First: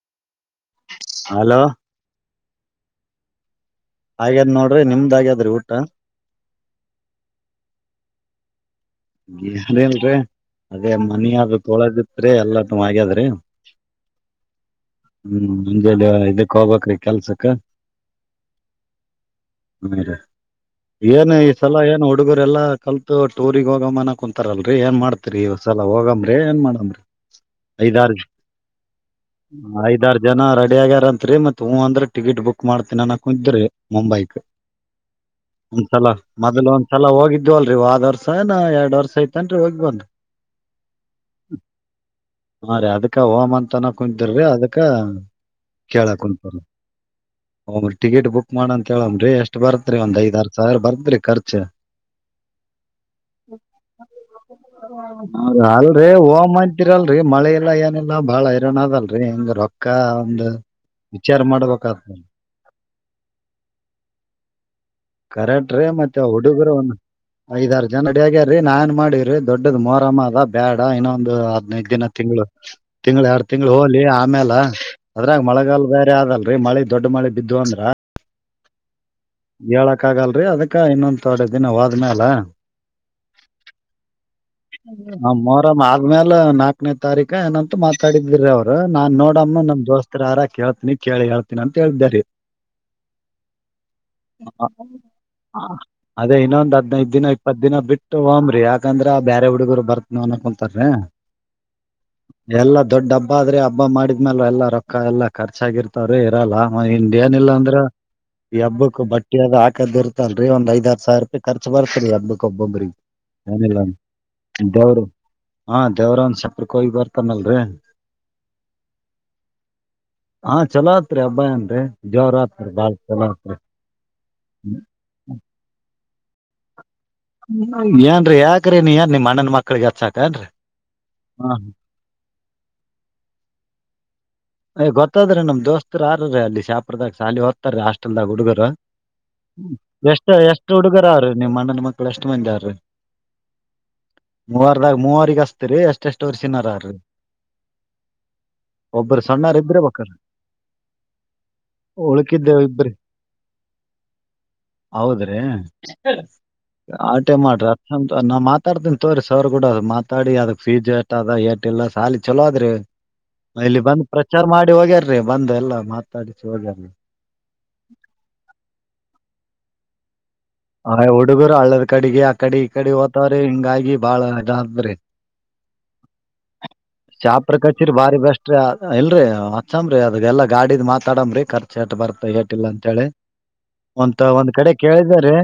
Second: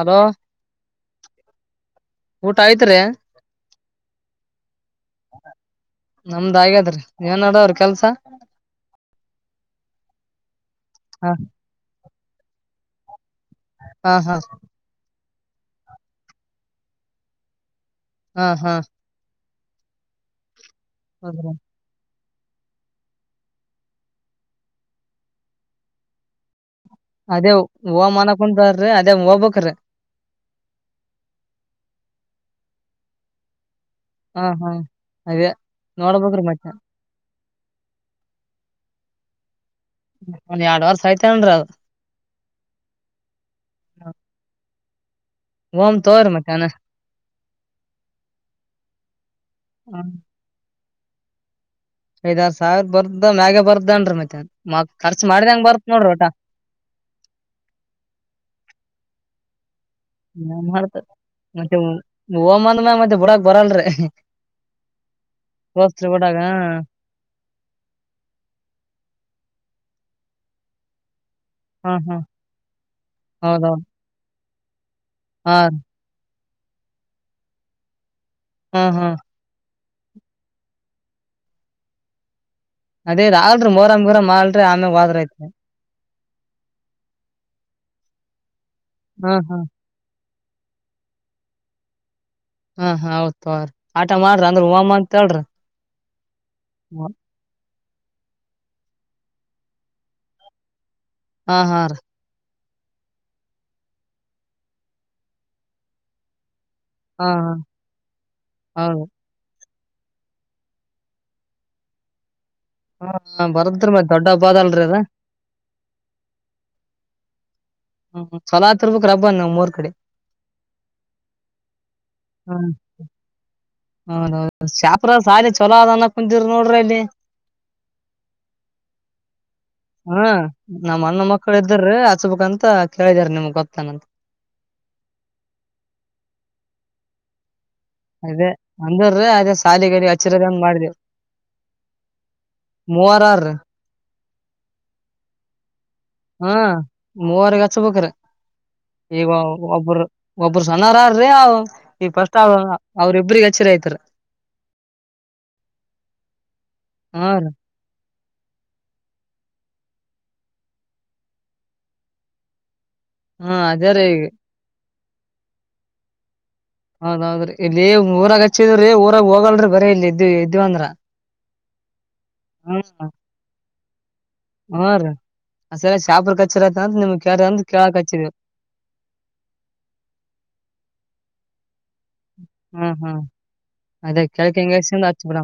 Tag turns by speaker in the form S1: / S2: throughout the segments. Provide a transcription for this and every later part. S1: ಅದ
S2: ಹಲೋ
S1: ಊಟ ಆಯ್ತ್ರಿ
S2: ಹಾಗ್ಯಾದ್ ನೋಡ್ರಿ ನಿಮ್ದಾಗ್ಯಾದ್ರಿ ಊಟ
S1: ಹ್ಮ
S2: ರಿನ ರ ಅದೇ ಮನಿಯಾಗ ತೊಳದು ರೇ ಎಲ್ಲ ತ ಹಾಗ್ಯದ್ರೀ ಹ್ಮ್ ಮುಂಜೆ ಇದಕ್ ಹೋಗ್ಬ್ರೀ ಕೆಲ್ಸಕ್ಕ.
S1: ಹಾ ಹಾ
S2: ಹೇರ ಏನ್ ಈ ಸಲ ಏನ್ ಹ ಹುಡುಗರು ಎಲ್ಲಾ ಕಲ್ತ್ ಟೋರಿಗ ಮನ ಕುಂತಾರ ಅಲ್ರಿ ಏನ್ ಮಾಡ್ತತಿರಿ ಸಲ ಹೋಗಮ್ರ ಏನ್ ಮಾಡಂಬ್ರಿ? ಐದಾರ ಐದಾರು ಜನ ರೆಡಿ ಆಗ್ಯಾರತ್ರಿ, ಮತ್ ಹ ಅಂದ್ರ ಟಿಕೆಟ್ ಬುಕ್ ಮಾಡ್ತೇನಿ ನಾನ ಕು ಇದ್ರೆ ಮುಂಬೈಕ್ ಒಂದ್ಸಲ ಮೊದ್ಲು ಒಂದ್ಸಲ ಹೋಗಿದ್ದ್ವ ಅಲ್ರರಿ ವಾದರ್ಸನ್ ಎರಡ್ ವರ್ಷ ಆಗೈತೆ.
S1: ಒನ್ ಎರಡ್ ವರ್ಸ ಆಯ್ತೇನ್ರೀ ಅದು.
S2: ಹಾ ರೀ ಅದಕ್ಕೆ ಹಮಂತ ತನ ಕುಂತರ್ವಿ ಅದಕ್ಕೆ ಹ ಕೇಳ ಕುಂಂತರ ಹಿ ಟಿಕೆಟ್ ಬುಕ್ ಮಾಡಂತ ಹೇಳನ್ರಿ, ಎಷ್ಟ್ ಬರತ್ರಿ ಒಂದ್ ಐದ್ ಆರ್ ಸಾವಿರ ಬರ್ತ್ ಆದ್ರೆ ಖರ್ಚ
S1: ಸೈದಾರ್ ಸಾವಿರ್ ಬರ್
S2: ಅಲ್ರಿ ಹಓಂತರಲ್ರಿ ಮಳೆ ಇಲ್ಲ ಏನಿಲ್ಲಾ ಬಾಳ ಇರೋಣ ಅದಲ್ರರಿ ಹಿಂಗ ರೊಕ್
S1: ನನ್ ಮಾಡ್ತ ಮತ್ತೆ
S2: ಮಾಡ್ಬೇಕಾದ
S1: ಓಮ್ಮಂದ ಮ್ಯ ಮತ್ತೆ ಬುಡಕ್ ಬರಲ್ರಿ
S2: ಕರೆಕ್ಟ್ ರೀ ಮತ್ತೆ
S1: ಹೋಸ್ಬುಡಾಗ
S2: ಹ್ಯ್ ನಾನ್ ಮಾಡಿದವ್ರಿ ದೊಡ್ಡದ್ ಮೊರಮ ಅದ ಬೇಡ ಇನ ಒಂದು ಹದ್ನೈದು ದಿನ ತಿಂಗಳು ತಿಂಗಳ ಎರಡು ತಿಂಗಂಗಳು ಹೋಲಿ ಆಮೇಾಲ ಹ ಅದ್ರಾಗ ಮಳಗಲ್ ಬೇರೆ ಆದದಲ್ಲ. ಮಳೆ ದೊಡ್ಡ ಮಳೆ ಬಿದ್ದು ಅಂದ್ರ
S1: ಹಾ ಹಾ
S2: ಹೇಳಕ್ ಆಗಲ್ರರಿ ಅದಕ್ಕ ಇನ್ನೊಂದ ಎೊಡ್ ದಿನ ಹೋಾದ್ಮೇಲ
S1: ಅದೇ ರಲ್ರಿ ಮೋರರ ಮಾಡಲ್ರ್ಪ ಆಮೇ ವಾದ್ರಐತೆ
S2: ಆದ್ಮಲ ನಾಕನೇ ತಾರೀಕ ಏನಂತೂ ಮಾತಾಡಿದ್ರಿ ಅವ್ರು ನಾನ್ ನೋಡಮ್ಮ ನಮ್ ದೋಸ್ತರ ಆರಾ ಕೇಳ್ತಿನಿ ಕೇಳಿ ಹೇಳ್ತೀನಿ ಅಂತ ಹೇಳಳದ್ದಾರೆ
S1: ಹಾ ಹ ಹೌತ್ ತ್ರಿ ಆಟ ಮಾಡ್ರಿ ಅಂದ್ರ ಹವಾಮ ಅಂತ ಹೇಳ್ರಿ
S2: ಯಕಂದ್ರೆ ಬೇರೆ ಹುಡುಗರು ಬರ್ತನವ ಅಕೊಂತಾರ
S1: ಹಾ ಹಾ ರ
S2: ಎಲ್ಲಾ ದೊಡ್ಡ ಹಬ್ಬ ಆದ್ರೆ ಹಬ್ಬ ಮಾಡಿದ್ಮೇಲ ಎಲ್ಲಾ ರೊಕ್ಕ ಎಲ್ಲ ಖರ್ಚಾಗಿರ್ತಾರ ಇರಲ್ಲ ಹಿಂದ ಏನಿಲ್ಲಾ ಅಂದ್ರೆ ಈ ಹಬ್ಬಕ್ ಬಟ್ಟೆದ ಆ ದ ಇತಲ್ರಿ ಒಂದ ಐದ್ ಸಾವಿರ ರೂಯ ಖರ್ಚ್ ಬರ್ತ್ರಿ ಅದ್ದು
S1: ಹಾ ಬರದ್ರ ಮಧ್ಯೆ
S2: ದೌರೋ ಹಾ ದವರೋನ್ ಸಪರ್ ಕ ಬರ್ತಾನಲ್ರರಿ
S1: ಹ್ಮ್ ಚಲೋ ತಿರ್ಬೇಕಕ್ ರಬ್ಬಂದ ನ ಮೂರ್ ಕಡೆ
S2: ಹಾ ಚಲೋ ಆತ್ರಿ ಹಬ್ಬ ಏನ್ರೀ ಜೋರ ಆತ್ರಿ
S1: ಹ್
S2: ಬಾಳ್ ಚಲೋ ಆತ್ರಿ
S1: ಹದ ಶಾಪ್ರ ಸಾಲ ಚಲೋ ಅದ ಒಂದಿರ್ ನೋಡ್ರಿ ಅಲ್ಲಿ
S2: ಏನ್ರೀ ಯಾಕ್ರೀ ನೀ ಏನ್ ಮನ್ಣನ್ ಮಕ್
S1: ಹ್ಮ ಮಣ್ಣ ಮಕ್ಕಳ ಇದ್ರೀ ಹಚ್ಬೇಕಂತ ತ್ತ ಕೇಳಿದಿದ್ದಾರೆ ನಿಮ್ಗ್ ಗೊತ್ತಾನಂತ
S2: ಯ್ ಗೊತ್ತಾದ್ರೆ ನಮ್ ದೋಸ್ತರು ಯಾರ್ರೀ ಅಲ್ಲಿ ಶಾಪದಾಗ ಸಾಲ ಹ ಹೊದ ಹಾಸ್ಟೆಲ್ದಾಗ ಹುಡುಗರು ಎಷ್ಟ ಎಷ್ಟ್ ಹುಡುಗರ ಅವ್ರೀ ನಿಮ್ಮ್ ಅಣ್ಣನ ಮಕ್ಳ ಎಷ್ಟ ಮಂದಿ ಅವ್ರಿ ಮೂವರ್ದಾಗ ಮೂವರಿಗೆಗ ಅಸ್ತೀರಿ ಅಷ್ಟ್
S1: ಹಾ ಮೂವರ್ಗಚ್ ಬಕ್ರ
S2: ಒಬ್ಬ್ರ ಸಣ್ಣಾರ್ ಇಬ್ರೇ
S1: ಒಬ್ಬರು
S2: ಬೇಕಾರ
S1: ಒಬ್ರು ಸನಾರಾರ್ರೀ ಈ ಫಸ್ಟ್
S2: ಉಳಕಿದ್ದೇವ್ ಇಬ್ರಿ
S1: ಅವ್ರ ಇಬ್ರಗ ಹಚ್ಚಿರಿ ಯತಾರ
S2: ಹೌದ್ರಿ
S1: ಹ ರೀ
S2: ನಾ್ ಮಾತಾಡ್ತನ್ ತೋ್ರರಿ ಸ ಅವರ್ ಕೂಡ ಮಾತಾಡಿ ಅದಕ್ ಫೀಜ ಟ್ ಅದ ಏಟ ಇಲ್ಲ ಸಾಲಿ ಚಲೋ ಅದ್ರಿ
S1: ಹಾ ಅದ ರೀ
S2: ಪ್ರಚಾರ ಮಾಡಿಿವಾಗೆ ಬಂದ ಎಲ್ಲ ಮಾತಾಡಿ
S1: ಹೌದೌದ್ರಿ ಇಲ್ಲಿ ಊರಾಗ ಹಚ್ಚಿದ್ರೀ ಊರಾಗ ಹೋಗಲ್ ಬರ ಇಲ್ಲ ಇದು
S2: ಹ ಡುಗ [unintelligible] ಅಳ್ಳದ ಕಡೆಗೆ ಕಡೆ ಕಡೆ ಓತವ್ರೆ ಹಿಂಗಾಗಿ ಬಾಳ ಇದ ಅಂದ್ರಿ ಶಾಪ್ರ ಕಚೀರಿ ಬಾರಿ ಬೆಸ್ಟ್್ರೀ ಎಲ್ರಿ ಹಚ್ಚಮ್ರಿ ಅದ ಎಲ್ಲಾ ಗಾಡಿದ್ ಮಾತಾಡಮ್ರಿ ಕರ್ ಚಟ್ ಬರ್ತಾ ೇಟಿಲ್ಲ ಅಂತೇಳಿ ಒಂತ ಒಂದ್ ಕಡೆ ಕೇಳಿದರಿ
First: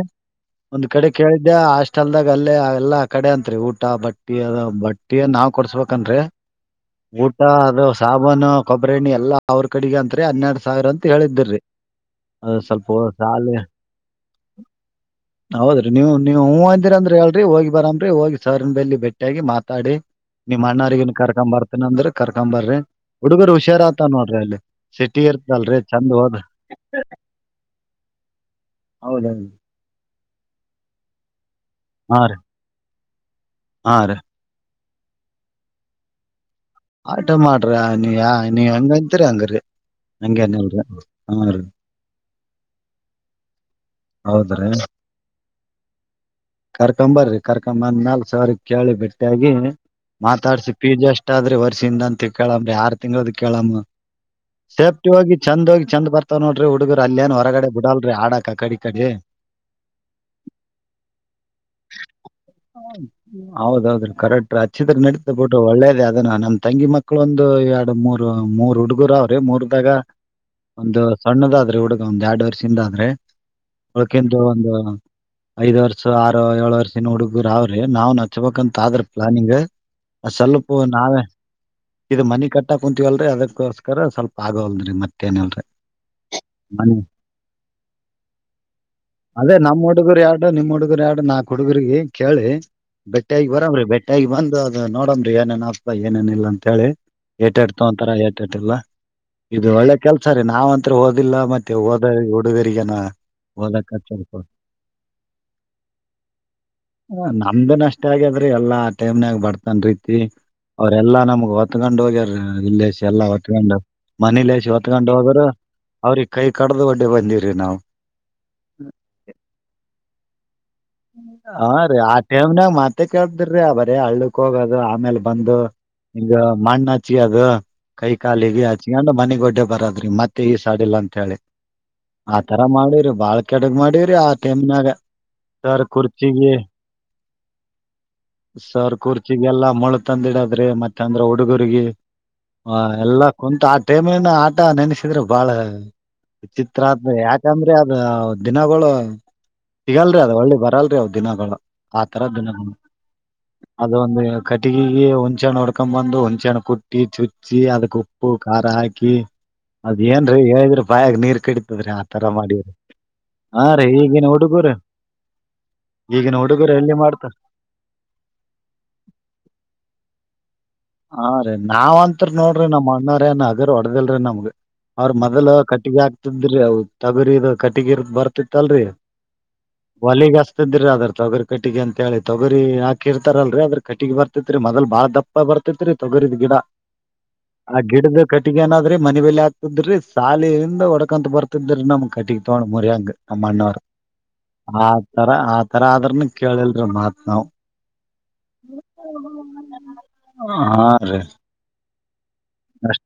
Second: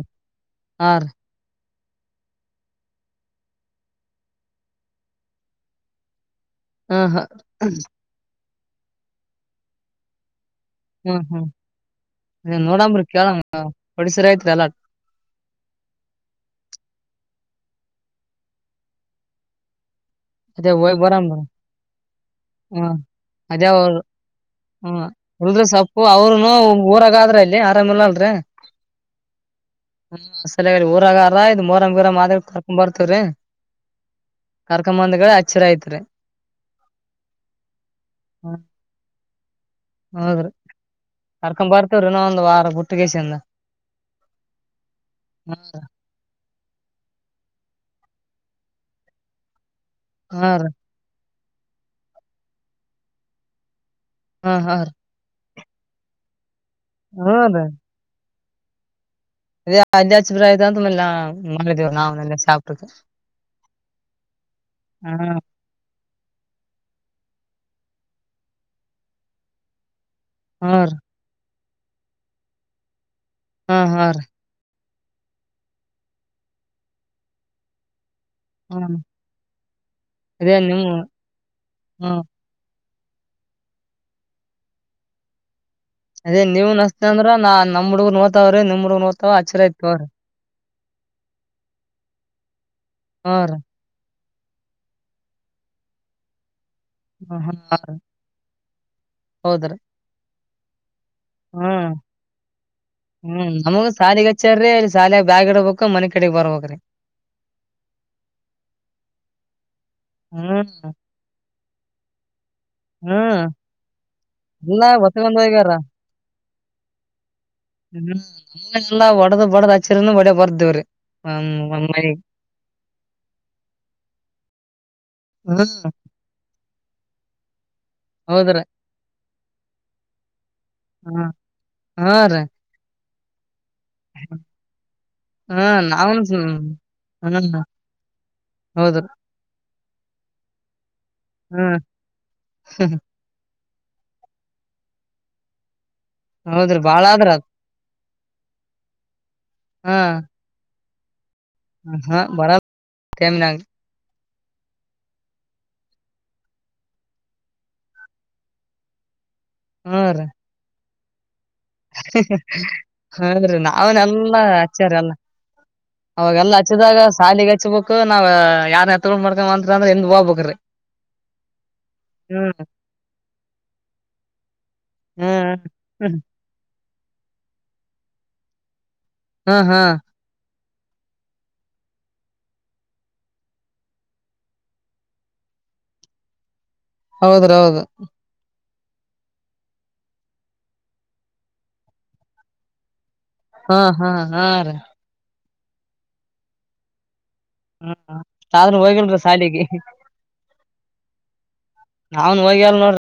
S2: ಒಂದ್ ಕಡೆ ಕೇಳಿದ್ದೆ ಹಾಸ್ಟೆಲ್ದಾಗ ಅಲ್ಲೇ ಎಲ್ಲಾ ಕಡೆ ಅಂತ್ರಿ ಊಟ ಬಟ್ಟಿ ಅದ ಬಟ್ಟಿ ನಾವ್ ಕೊಡ್ಸ್ಬೇಕನ್ರರಿ ಊಟ ಅದು ಸಾಬಾನ ಕೊಬ್ಬ್ರಣಿ ಎಲ್ಲ ಅವ್ರ ಕಡೆಗೆ ಅಂತ್ರೆ ಹನ್ನೆರಡು
S1: ಹ್ಮ್ ಹ್ಮ್ ನೀ
S2: ಸ್ವಲ್ಪ
S1: ನೋಡಂಬ್ರಿ
S2: ಸಾಲ
S1: ಕೇಳಂಗ ಹೊಡಿಸರ ಆಯ್ತ್ರಿ ಎಲ್ಲಾ
S2: ಹೌದ್ರಿ ನೀವು ನೀವು ಹೂವಂದಿರಂದ್ರಿ ಹೇಳ್ರಿ ಹೋಗಿ ಬರಾಮ್ರಿ ಹೋಗಿ ಸರಿನ್ ಬೆಲ್ಲಿ ಭಟ್ಟಿಯಾಗಿ ಮಾತಾಡಿ ನಿಮ್ ಅಣ್ಣಾರಿಗನ್ ಕರ್ಕೊ ಬರ್ತೇನ ಅಂದ್ರ ಕರ್ಕೊ್ಂಬರ್ರಿ ಹುಡುಗರ್ ಹುಷಾರ ಆತ ನೋಡ್ರಿ ಅಲ್ಲಿ ಸಿಟಿ ಇರ್ತಲ್ರಿ ಚಂದ ಹೋದ ಹೌದ
S1: ಹ್ಮ್ ಅಸ ಊರಾಗ ಆರ ಆಯ್ ಮೂರರ
S2: ಹಾ
S1: ಮಾ
S2: ರೀ
S1: ಕರ್ಕೊಂಡ್ ಬರ್ತವ್ರೀ
S2: ಹಾ ರೀ
S1: ಕರ್ಕ ಕ್ಕಬಂಂದಗಳ ಹಚ್ಚರ ಐತ್ಾರೆ
S2: ಆಟ ಮಾಡ್ರಿ ನೀ ನೀ ಹಂಗಂತಿರಿ ಹಂಗ್ರರಿ ಹಂಗೇನಲ್ರಿ ಹರಿ ಹೌದ್ರೀ ಕರ್ಕೊಂಬರಿ ಕರ್ಕಂಬಂದಮೇಲೆ ಸಾರ್ ಕೇಳಿ ಬೆಟ್ಟಾಗಿಿ ಮಾತಾಡ್ಸ ಪೀಜ ಅಷ್ಟು ಆದ್ರರೆ [unintelligible] ಿಂದಂತ ಕೇಳಮ್ರ ಯಾರ್ ತಿಂಗಳದ ಕೇಳಮ್ಮ ಸೇಫ್ಟಿವ ಆಗತ್ತು ಚಂದ ಹೋಗಿ ಚಂದ ಬರ್ತಾವ ನೋ ಹುಡುಗರು ಅಲೆ ಏನು ಹೊರಗಡೆ ಬಿಡಲ್ರಿ ಆಡಕ್ ಕ ಕಡಿ ಈಕಡೆ ಹೌದೌದುೀ ಕರೆಕ್ಟ್ ಆ ಚಿತ್ರ ನಡೀತಬೋಟ್ಟು ಒಳ್ಳೇದೇ ಅದನ್ನ ನಮ್ದ ಮಕ್ಕಳೊಂದು ಎರಡು ಮೂರ್ ಮೂರ್ ಹುಡುಗುರ ಅವ್ರಿ ಮೂರದಾಗ ಒಂದು ಸಣ್ಣದಾದ ಹುಡುಗ ಒಂದ್ ಎರಡ್ ವರ್ಷದಿಂದ ಆದ್ರೆ ಒಳಕಂತ ಒಂದು ಐದ್ ವರ್ಷ ಆರು ಏಳ ವರ್ಷಿನ ಹುಡುಗರಾವ್ರಿ ನಾವ್ ನ ಪಕ್ಕ ತಾದ್ರ ಪ್ಲಾನಿಂಗ್ ಚಲ್ಲಪ ನಾವೇ ಇದು ಮನೆ ಕಟ್ಟ ಕುಂತೀವಲ್ರಿ ಅದಕ್ಕೋಸ್ಕರ ಸ್ವಲ್ಪ ಆಗವಲ್ರರಿ ಮತ್ತೇನಲ್ರರಿ
S1: ಅದೇ ನೀವ್ ನಸ್ತ ಅಂದ್ರ ನಮ್ಮ ಹುಡ್ಗ್ ನೋತವ್ರೀ ನಿಮ್ ಹುಡ್ಗ್ ನೋತಾವ
S2: ಅದೇ
S1: ಆಚರ
S2: ನಮ್
S1: ಇತ್ವ್ರೀ
S2: ಹುಡುಗರು ಎರಡು ನಿಮ್ ಹುಡುಗರು ಆಡು ನಾ ಹುಡುಗರ್ಗ ಕೇಳಿ ಬೆಟ್ಟ ಈ ಬರಾಮ್ ರೀ ಬೆಟ್ಟ ಹೇಗ್ ಬಂದು ಅದು ನೋಡಂಬ್ರಿ ಏನೇನ ಅಪ್ಪ ಏನೇನ ಇಲ್ಲ ಅ ಂತ ಹೇಳಿ ಏಟಾಡ್ತಂತರ ಏಟಾಟಲ್ಲ ಇದು ಒಳ್ಳೆ ಕೆಲ್ಸ ರೀ ನಾವ್ಂತ್ ಓದಿಲ್ಲ ಮತ್ತೆ ಹೋದ ಹುಡುಗ ಹಓದಕ್ ಆ ನಮ್ದನ್ಷ್ಟ ಆಗಾದ್ರೆ ಎಲ್ಲಾ ಟೈಮ್ನಾಗ ಬರ್ತನ್ ರೀತಿ ಅವ್ರಲ್ಲಾ ನಮ ವತಗಂಡ ವಗೇರ
S1: ಹ್ಮ್ ಎಲ್ಲ
S2: ಹೊತ್ಕೊಂಡ್ ಹೋದ್ರ
S1: ಬತ್ಕಂದೋಗಗಾರ
S2: ಅವ್ರಿಗ್ ಕೈ ಕಡ್ದು ಒಡ್ಡಿ ಬಂದಿವ್ರಿ ನಾವು
S1: ಹ್ಮ ನ ಎಲ್ಲ ಒಡದ್ ಬಡದ್ ಹಚ್ಚಿರಿನು ಬಡ ಬರ್ದೇವ್ರಿ
S2: ಹ ರೀ ಆ ಟೈಮ್ನಾಗ ಮಾತ್ತೆ ಕೇಳದ್ರಿ ಬರೀ ಹಳ್ಳಕ್ ಹೋಗದು ಆಮೇಲ್ ಬಂದು ಹಿಂಗ ಮಣ್ಣ ಹಚ್ಿದು ಹಾ ಕೈ ಕಾಲಿಗೆ ಆಚಕಂಡ ಮನಿಗ್ ಗೊಡ್ಡೆ ಬರದ್ರಿ ಮತ್ತೆ ಈ ಸಡಿಲ್ಲ ಅಂತ ಹೇಳಿ ಆತರ ಮಾಡಿರಿ ಬಾ ಕೆಡಗ್ ಮಾಡಿವ್ರರಿ ಆ ಟೈಮನಾಗ ಸರ್ ಕುರ್ಚಿಗೆ ಸರ್ ಕುರ್ಚಿಗೆ ಎಲ್ಲ ಮೊಳು ತಂದಿಡ್ರೆ ಮತ್ತೆ ಯಾಕಂದ್ರೆ ಹುಡುಗರ್ಗಿ ಆ ಎಲ್ಲಾ ಕುಂತು ಆ ಟೇಮಲಿನ ಆಟ ನೆನೆಸಿದ್ರೆ ಬಾಳ ವಿಚಿತ್ರ ಆದತ್ ಯಾಕಂದ್ರೆ ಅದ ದಿನ ಬಳ
S1: ಹ್ಮ್
S2: ಅಲ್ಲಿ ಬರಲ್ರಿದು ದಿನಗಳು ಆ ತರ ದಿನ ಅದು ಒಂದು ಕಟ್ಟಿಗೆಗೆ ಹುಣ್ಚೆಣ್ಣ ಹೊಡ್ಕೊಂಡ್ ಬಂದು ಹುಣ ಕುಟ್ಟಿ ಚುಚ್ಚಿ ಅದಕ್ ಉಪ್ಪು ಖಾರ ಹಾಕಿ ಅದ್ ಏನ್ರಿ ಹೇಳಿದ್ರಿ ಪ್ರಾಯ ಅಗ್ನರ್ ಕೆಡತದ್ರೀ ಆತರ ಮಾಡಿವ್ರ ಹಾ ರೀ ಹೀಗನ್ ಹುಡುಗುರ
S1: ಅವಾಗೆಲ್ಲಾ ಹಚ್ಚಿದಾಗ ಸಾಲಿಗೆ ಹಚ್ಬೇಕು ನಾವ್ ಯಾರ್ ಎತ್ತೊಂಡ ಮಾಡ್ಕೊಂಡ ಅಂತ್ರಿ ಅಂದ್ರೆ ಎದ್ ಹೋಗ್ಬೇಕ್ರೀ
S2: ಹಾ ರೀ ನಾವ್ ಅತ್ರಿ ನೋಡ್ರಿ ನಮ್ಮ್ ಅಣ್ಣ್ರ ಏನ ಅದ್ರ ಹೊಡದಲ್ರಿ ನಮ್ಗ ಅವ್ರ ಮೊದಲ್ ಕಟ್ಟಿಗೆ ಆಕ್ತದ್ರಿ ಅವ ತಗುರಿ ಇ ಕಟ್ಟಿಗಿರ್ ಬರ್ತಿತ್ತಲ್ರಿ
S1: ಹ್ಮ್ ಹಾ್
S2: ೀ ಅದ್ರ ತೊಗರಿ ಕಟ್ಟಿ ಅಂತ ಹೇಳಿ ತೊಗರಿ ಹಾಕಿರ್ತಾರಲ್ರರಿ ಅದ್ರ ಕಟ್ಟಿಗೆಗ್ ಬರ್ತಿತ್ರಿ ಮೊದಲ್ ಬಾಳ ದಪ್ಪ ಬರ್ತಿ ಪ ತಗರು ಗಡಾ
S1: ಹೌದ್ರ ಹೌದು
S2: ಏನಾದ್ರೀ ಮನ ಬಲಿ ಆಗ್ತಿದ್ರಿ ಸಾಲಿಯಿಂದ ಹೊಡಕಂತ ಬರ್ತಿದ್ರಿ ನಮ್ ಕಟ್ಟಿಗ್ ತಗೊಂಡ್ ಮರಿಯಾಂಗ ನಮ್ಮಣ್ಣವರು ಆ ತರ ಆ ತರ ಅದ್ರನು ಕೇಳಿಲ್ರ ಮಾತ್ ನಾವು
S1: ಹಾ ಸಾಧನ್ ಹೋಗಣರ ಶಾಲಿಗೆ
S2: ಹಾ ರೀ
S1: ನಾನ್ ಹೋಗಿ ಅಲ್ ನೋಡ್ರಿ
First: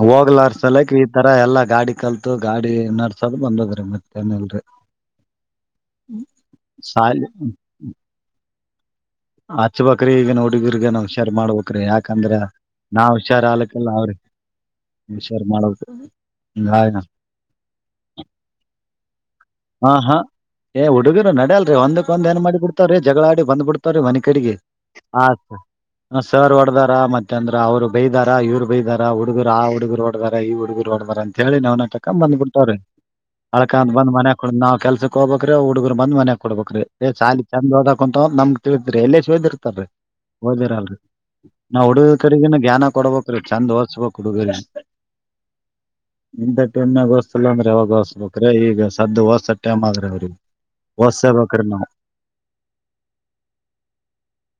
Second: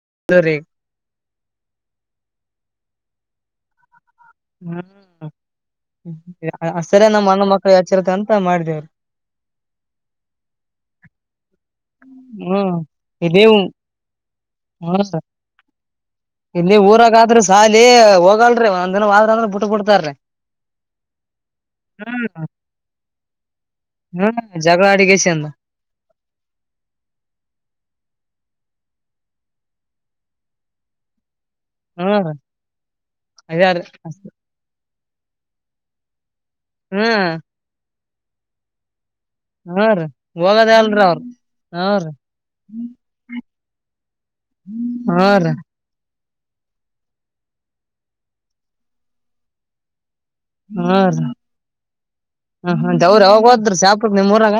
S2: ಹೋಗ್ಲರ್ಸಲಕ್ ಈ ತರ ಎಲ್ಲಾ ಗಾಡಿ ಕಲ್ತು ಗಾಡಿ ನರ್ತ ಸದ ಬಂದದ್ರೀ ಮತ್ತೆ
S1: ಹ್ಮ ಸರಿ
S2: ಸಾಲಿ
S1: ನಮ್ಮ್ ಅಣ್ಣ ಮಕ್ಳು ಯಚ್ಚಿರುತ್ ಮಾಡ್ದೆ
S2: ಅಚ್ಚ ಬಕ್ರ ಈಗ ನೋುಡುಗರ್ರಿಗೆಗ ನಷರ್ ಮಾಡ್ಬದು ಯಾಕಂದ್ರ ನಾ ಹುಷಾರ್ ಆಲಕ್ಕಲ್ಲ ಅವ್ರಿ
S1: ಹ್ಮ
S2: ಹುಷಾರ್ ಮಾಡಬೇಕು
S1: ಇಲ್ಲಿ
S2: ಹಿಂಗಾಗಿ
S1: ಊರಾಗಾದ್ರೂ ಸಾಲಿ ಹೋಗಲ್ರಿ ಒಂದ್ ದಿನವಾದ್ರ ಅಂದ್ರ
S2: ಹಾ ಹಾ ಏ ಹುಡುಗಿರು ನಡ್ಯಲ್ರಿೀ ಒಂದಕ್ ಒಂದ ಏನ್ ಮಾಡಿ ಬಿಡ್ತವ್ರೀ ಜಗಳಾಡಿ ಬಂದ್ಬ ಬಿಡ್ತವ್ರೀ ಮನ ಕಡೆಗೆ ಆ ಸರ್ ಹೊಡದಾರ ಮತ್ತೆ ಅಂದ್ರ ಅವ್ರು ಬೈದಾರ ಇವ್ರು ಬೈದಾರ ಹುಡುಗರು ಆ ಹುಡುಗರು ಡಾರ ಈ ಹುಡುಗರು ಡಾರ ಅಂತ ಹೇಳಿ ನಾವ್ ನಟಕ ಬ್ಬ ಬಿಡ್ತಾವ್ರೀ ಅಳ್ಕಂತ ಬಂದ ಮನ ನಾವು ಕೆಲ್ಸಕ್ ಹೋಗಬೇಕ್ರ ಹುಡುಗರು ಬಂದ ಮನೆ ಕೊಡ್ಬೇಕ್ರೀ ಾಲಿ ಚಂದ ನಮ್ ತಿಳಿದ್ರ ಎ ಹೋದಿರ್ತಲ್ರಿ ಹಓದಿರಲ್ರರಿ ನಾವ್ ಹುಡುಗ ಕಡೆಗಿನ ಜ್ಞಾನ ಕೊಡ್ಬೇಕ್ರೀ ಚಂದ ಓರ್ಸ್ಬೇಕಕ್ ಹುಡುಗರಿ ಅ ಇಂತಥ ಟೈಮ್ಗಗೋಸ್ಸಲ್ಲ ಅ್ರ ಅವಾಗಸ್ಬೇಕ್ರ ಈಗ ಸದ್ದ ಹ ಹೊಸ್ಸ ಟಮ್ ಆದ್ರೆ ಅವ್ರಿಗೆ
S1: ಹ್ಮ ರೀ ಹ ದವ್ರ ಯಾವಾಗ ಹೋದ್ರ ಶಾಪ ನಿಮಮ್ಮೂಊರಾಗ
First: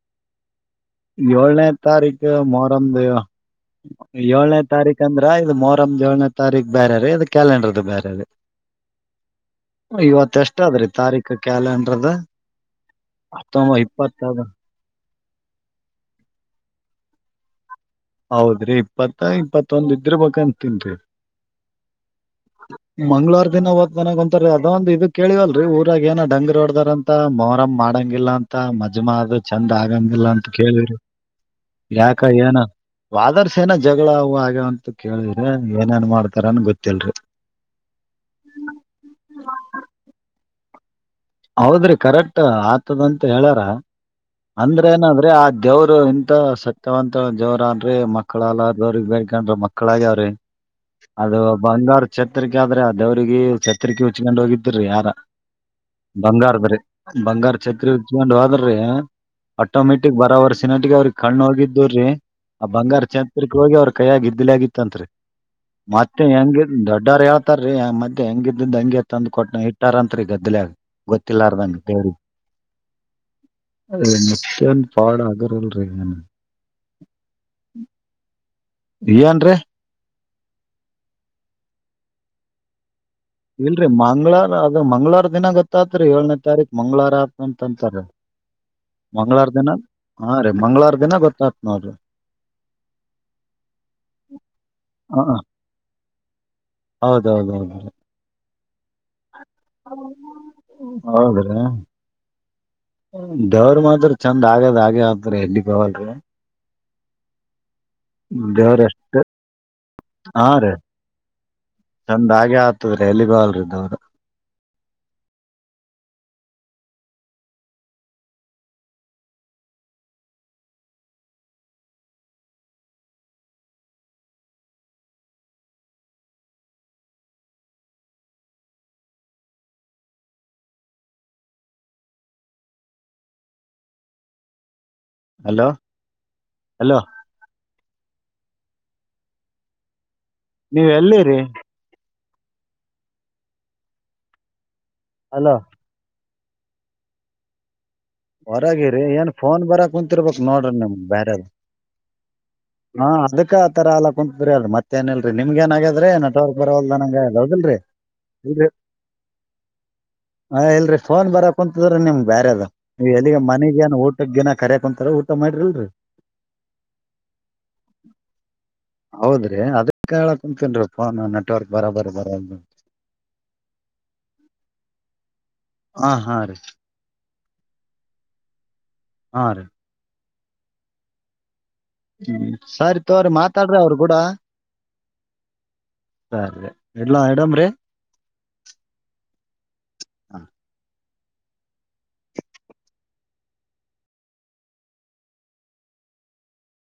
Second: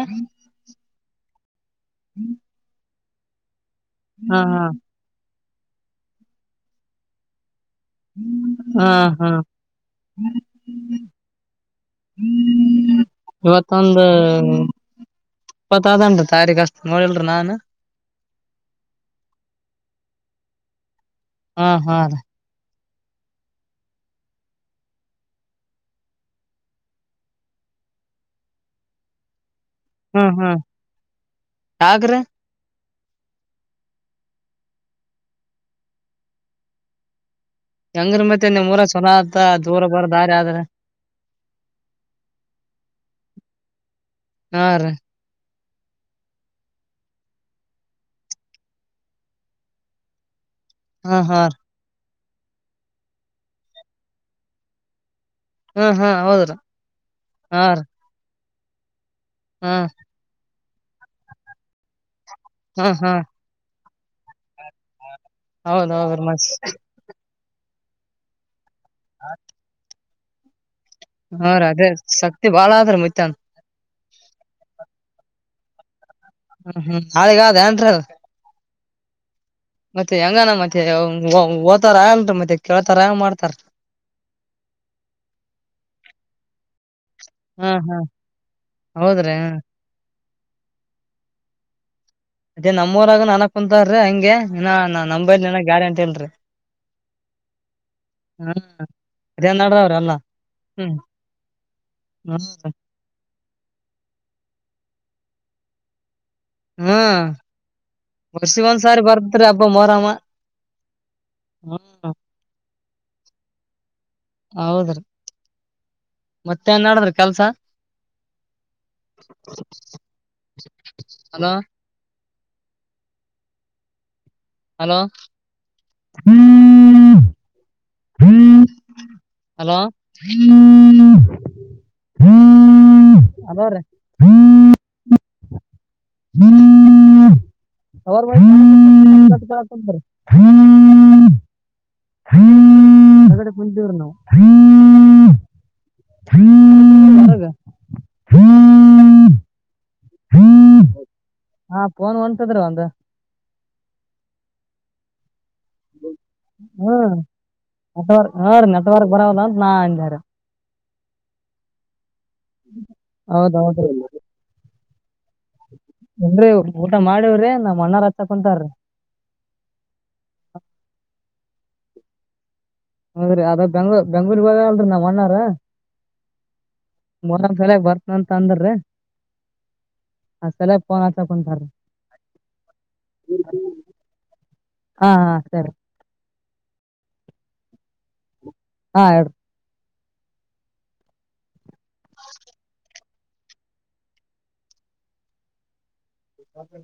S2: ಏಳನೇ ತಾರೀಕು ಮೊರಮ್ದ ಏಳ್ನೇ ತಾರೀಕ ಅಂದ್ರ ಮೊರಂ ಏಳನೇ ತಾರೀಖ ಬೇರೆ ರೀ ಇದು ಕಾಲಂಡರ್ ಬೇರೆದು, ಇವತ್ತು ಎಷ್ಟಾದ್ರೀ ತಾರೀಕು ಕ್ಯಾಲೆಂಡರ್ದ ಹತ್ತು, ಒಂಬತ್ತು, ಇಪ್ಪತ್ತು ಇದೆ
S1: ಇಪ್ಪತ್, ಅದುನ್ರೀ, ತಾರೀಕು ಅಷ್ಟು, ನೋಡಿಲ್ರರಿ ನಾನ್!
S2: ಹೌದ್ರಿ, ಇಪ್ಪತ್ತು ಇಪತ್ಯೊಂದು! ಇದ್ರ ಬೇಕು ಅಣುತಿನಿರಿ
S1: ಹಾಹಾ, ರಿ.. [inaudible]
S2: ಮಂಗಳವಾರ ದಿನ ಹೋದ, ಮನೆಗೆ, ಹೋದ್ರೆ ಒಂತರ ಕೇಳವಲ್ರರಿ ಊರಾಗ ಏನೋ ಒಂತರ ಹೊಡ್ದಾರಂತ ಮೊರಮ ಮಾಡಂಗಿಲ್ಲ ಅಂತ ಮಜ್ಮರಿ. [inaudible] ಚಂದ ಹಾಗಾಗಿಲ್ಲ, ಅಂತ ಕೇಳಿದ್ರಿ ಯಾಕ ಏನು.. [inaudible] ವಾದರ್ಸೇನ, ಜಗಳವು ಆಗವ್, ಅಂತ ಕೇಳಿದ್ರಿ ಏನೇಏನ್ ಮಾಡ್ತಾರನ್ ಗೊತ್ತಿಲ್ರಿ. [inaudible]
S1: ಹೆಂಗ್ರಿ ಮತ್ತೆ ನಿಮ್ ಊರಲಿ ಚಲೋ ಆತ್ತ ದೂರ ಬರ್ ದಾರಿ ಅದರೆ.. [inaudible]
S2: ಹೌದ್ರಿ ಕರೆಕ್ಟ್ ಹಾಗುತೇ! ಅಂತ ಹೇಳರ, ಅಂದ್ರ ಏನಾದ್ರೆ ಆ ದೇವರು ಇಂತಥ ಸತ್ಯವಂತ ದೇವರ ಅನ್ರಿ ಮಕ್ಕಳ ಹಾಗಲಾರದವರು ಬೇಡಿಕೊಂಡರ ಮಕ್ಕಳ ಹಾಗವ ರೀ ಅದು, ಬಂಗಾರ ಛತ್ರಿಕೆ, ಆದ್ರೆ ದೇವ್ರರಿಗೆ ಛತ್ರಿಕೆ ಹುಚ್ಕೊಂಡು ಹೋಗಿದ್ರೀ ಯಾರ. ಬಂಗಾರಾಧ್ರಿ, ಬಂಗಾರ ಛತ್ರಿ ಉಚ್ಚುಕೊಂಡು ಹೋದ್ರೆ.. [unintelligible] [inaudible] ಆಟೋಮೆಟಕ್, ಬರವರ್ಷ ಟಕ, ಅವ್ರಿಗೆ, ಕಣ್ಣು ಹೋಗಿದ್ರಿ ಆ, ಬಂಗಾರ ಚೇತ್ರಿಕ್ಕೆ ಹೋಗಿ ಅವರು ಕೈಯಗ, ಇಧಿಲಾಗ, ಇತ್ಯಂತೂರಿ ಮತ್ತೆ, ಹೆಂಗೀದರು, ದೊಡ್ವರು, ಹೇಳೂ ಅನುತ್ತಾರೆ ರಿ ಆ ಮತ್ತೆ ಹೆಂಗ ಇದಂಗೆ ತಂದುಕೊಟ್ಟ ಇಟ್ಟಾರಂತ ಗದಲೆಗ
S1: ಹಾ, ರೀ. ಅದೇ ಶಕ್ತಿ ಬಾಳ ಅದುರಿ ಮುತ್ತೇನು
S2: ಮತ್ತೇನು! ಪವಾಡ, ಅದೇ, ಅಲ್ರೀ ಇನ್ನೇನು?
S1: ಹ್ಮ್, ಹ್ಮ್, ಹಾಳಿಗ, ಏನುತಾರದು..
S2: ಏನ್ರರಿ
S1: ಮತ್ತೆ, ಹೆಂಗಾನ ಮತ್ತೆ! ಓತಾರ ಆಲ್ ಮತ್ತೆ ಕೇಳ್..
S2: ಇಲ್ರರಿ ಮಂಗಳವಾರ, ಅದ ಮಂಗಳವಾರ ದಿನ ಗೊತ್ತತ್ರಿ ಏಳನೇ ತಾರೀಕ್ ಮಂಗಳವಾರ ಆತ ಅಂತ ಅನ್ನುತ್ತಾರೆ, ರಿ. ಮಂಗಳವಾರ ದಿನ! ಹಾ, ರೀ! ಮಂಗಳವಾರ ದಿನ ಗೊತ್ತಾಯ್ತ್ ನೋಡ್ರಿ!
S1: ಅದೇ ನಮ್ಮಊರಾಗ ನಾನು ಕುಂತಾರ್ರೀ! ಹಾಂಗೆ ನಾ
S2: ಹ
S1: ನಂಬಲ್ಲ ಗ್ಯಾರಂಟಿ, ಇಲ್ರರಿ.
S2: ಹೌದೌದೌದು
S1: ಹಾ.. [inaudible]
S2: ಹೌದುರಿ [inaudible] ದೇವರು ಮಾತ್ರ ಚಂದ್ ಆಗದು ಹಾಗೆ [unintelligible]
S1: ಹ್ಮ್
S2: ದೇವರೆ ಎಷ್ಟೇ [inaudible] ಹಾ ರೀ [inaudible] ಚಂದ ಹಾಗೆ ಆಗ್ತದ್ರೀ ಎಲ್ಲಿಗೋ ಅಲ್ರಿ ಹೌದು
S1: ಹೌದ್ರೀ ಮತ್ತೆಏನ್ ನಡ್ಡದ್ರಿ ಕೆಲ್ಸ ಹಲೋ ಹಲೋ ಹ್ಮ್ ಹಲೋ ಹಲೋರಿ
S2: ಹಲೋ ಹಲೋ
S1: ಪವರ್ ಹೋಯ್ತ ಅವ್ಕಂತಾರೆ
S2: ನೀವ್ ಎಲ್ಲಿರಿ
S1: [unintelligible]
S2: ಹಲೋ
S1: [unintelligible]
S2: ಹೊರಗಿರಿ ಏನ್
S1: ಹೊರಗ
S2: ಫೋನ್ ಬರಕು ತಿರ್ಬೇಕು ನೋಡ್ರಿ ನಿಮ್ಮಗೆ ಬ್ಯಾರೆದು
S1: ಒನ್ ಒನ್
S2: ಹಾ ಅದಕ್ಕ ತರ ಅಲ್ಲ ಕುಂತಲ್ರಿ ಮತ್ತೇ ಏನಲ್ರಿ ನಿಮ್ಗೆ ಏನಾಗಿದ್ರಿ
S1: ಹ್ಮ್ [inaudible] ನೆಟ್ವರ್ಕ್ ಹೂ
S2: ಇಲ್ರಿ
S1: ರೀ ನೆಟ್ವರ್ಕ್ ಬರಲ್ಲ ಅಂತ ನಾನ್ ಅಂದೇ ರೀ
S2: ಪೋನ್ ಬರಕುಂತ್ರದ್ರಿ ನಿಮ್ಗೆ ಬೇರೆದು ನೀವು ಎಲ್ಲಿಗೆ ಮನೆಗೇನು ಊಟಕ್ಕೆನ ಕರೆ ಕುಂತ್ರ
S1: [unintelligible] ಊಟ ಮಾಡವ್ರಿ ನಮ್ಮ
S2: ಹೌದ್ರಿ ಅದಕ್ಕೆ ಹೇಳ್ಕುಂತ್ರಿ ಅದು ಪೋನು ನೆಟವರ್ಕ್ ಬರಬರ್ ಇದರೆ‌ ಅಲ್ಲಿ
S1: ಹೌದ್ರೀ ಅದ ಬೆಂಗ ಬೆಂಗ್ಳೂರಿಗೆ ಬಂದರಲ್ಲ ನಮ್ಮ ಅಣ್ಣಾರು [unintelligible]
S2: ಹಾ ಹಾ ರೀ
S1: ಮೊಹರಂ ಸಲುವಾಗಿ ಬರ್ತೀನಿ ಅಂತ ಅಂದ್ರು ರೀ
S2: ಹಾ ರೀ
S1: ಹಾ ಸಲುವಾಗಿ ಪೋನ್ ಹಚ್ಚಕ್ ಕುಂತಾರೀ
S2: ಹ್ಮ್ ಸರಿ ತೋರಿ ಮಾತಾಡ್ರಿ ಅವರು ಕೂಡ [inaudible] ಸರಿ ಇಡ್ಲಾ ಇಡಮ್ ರೀ
S1: ಹಾ ಇಡು
S2: ಹಾ
S1: [inaudible] [inaudible]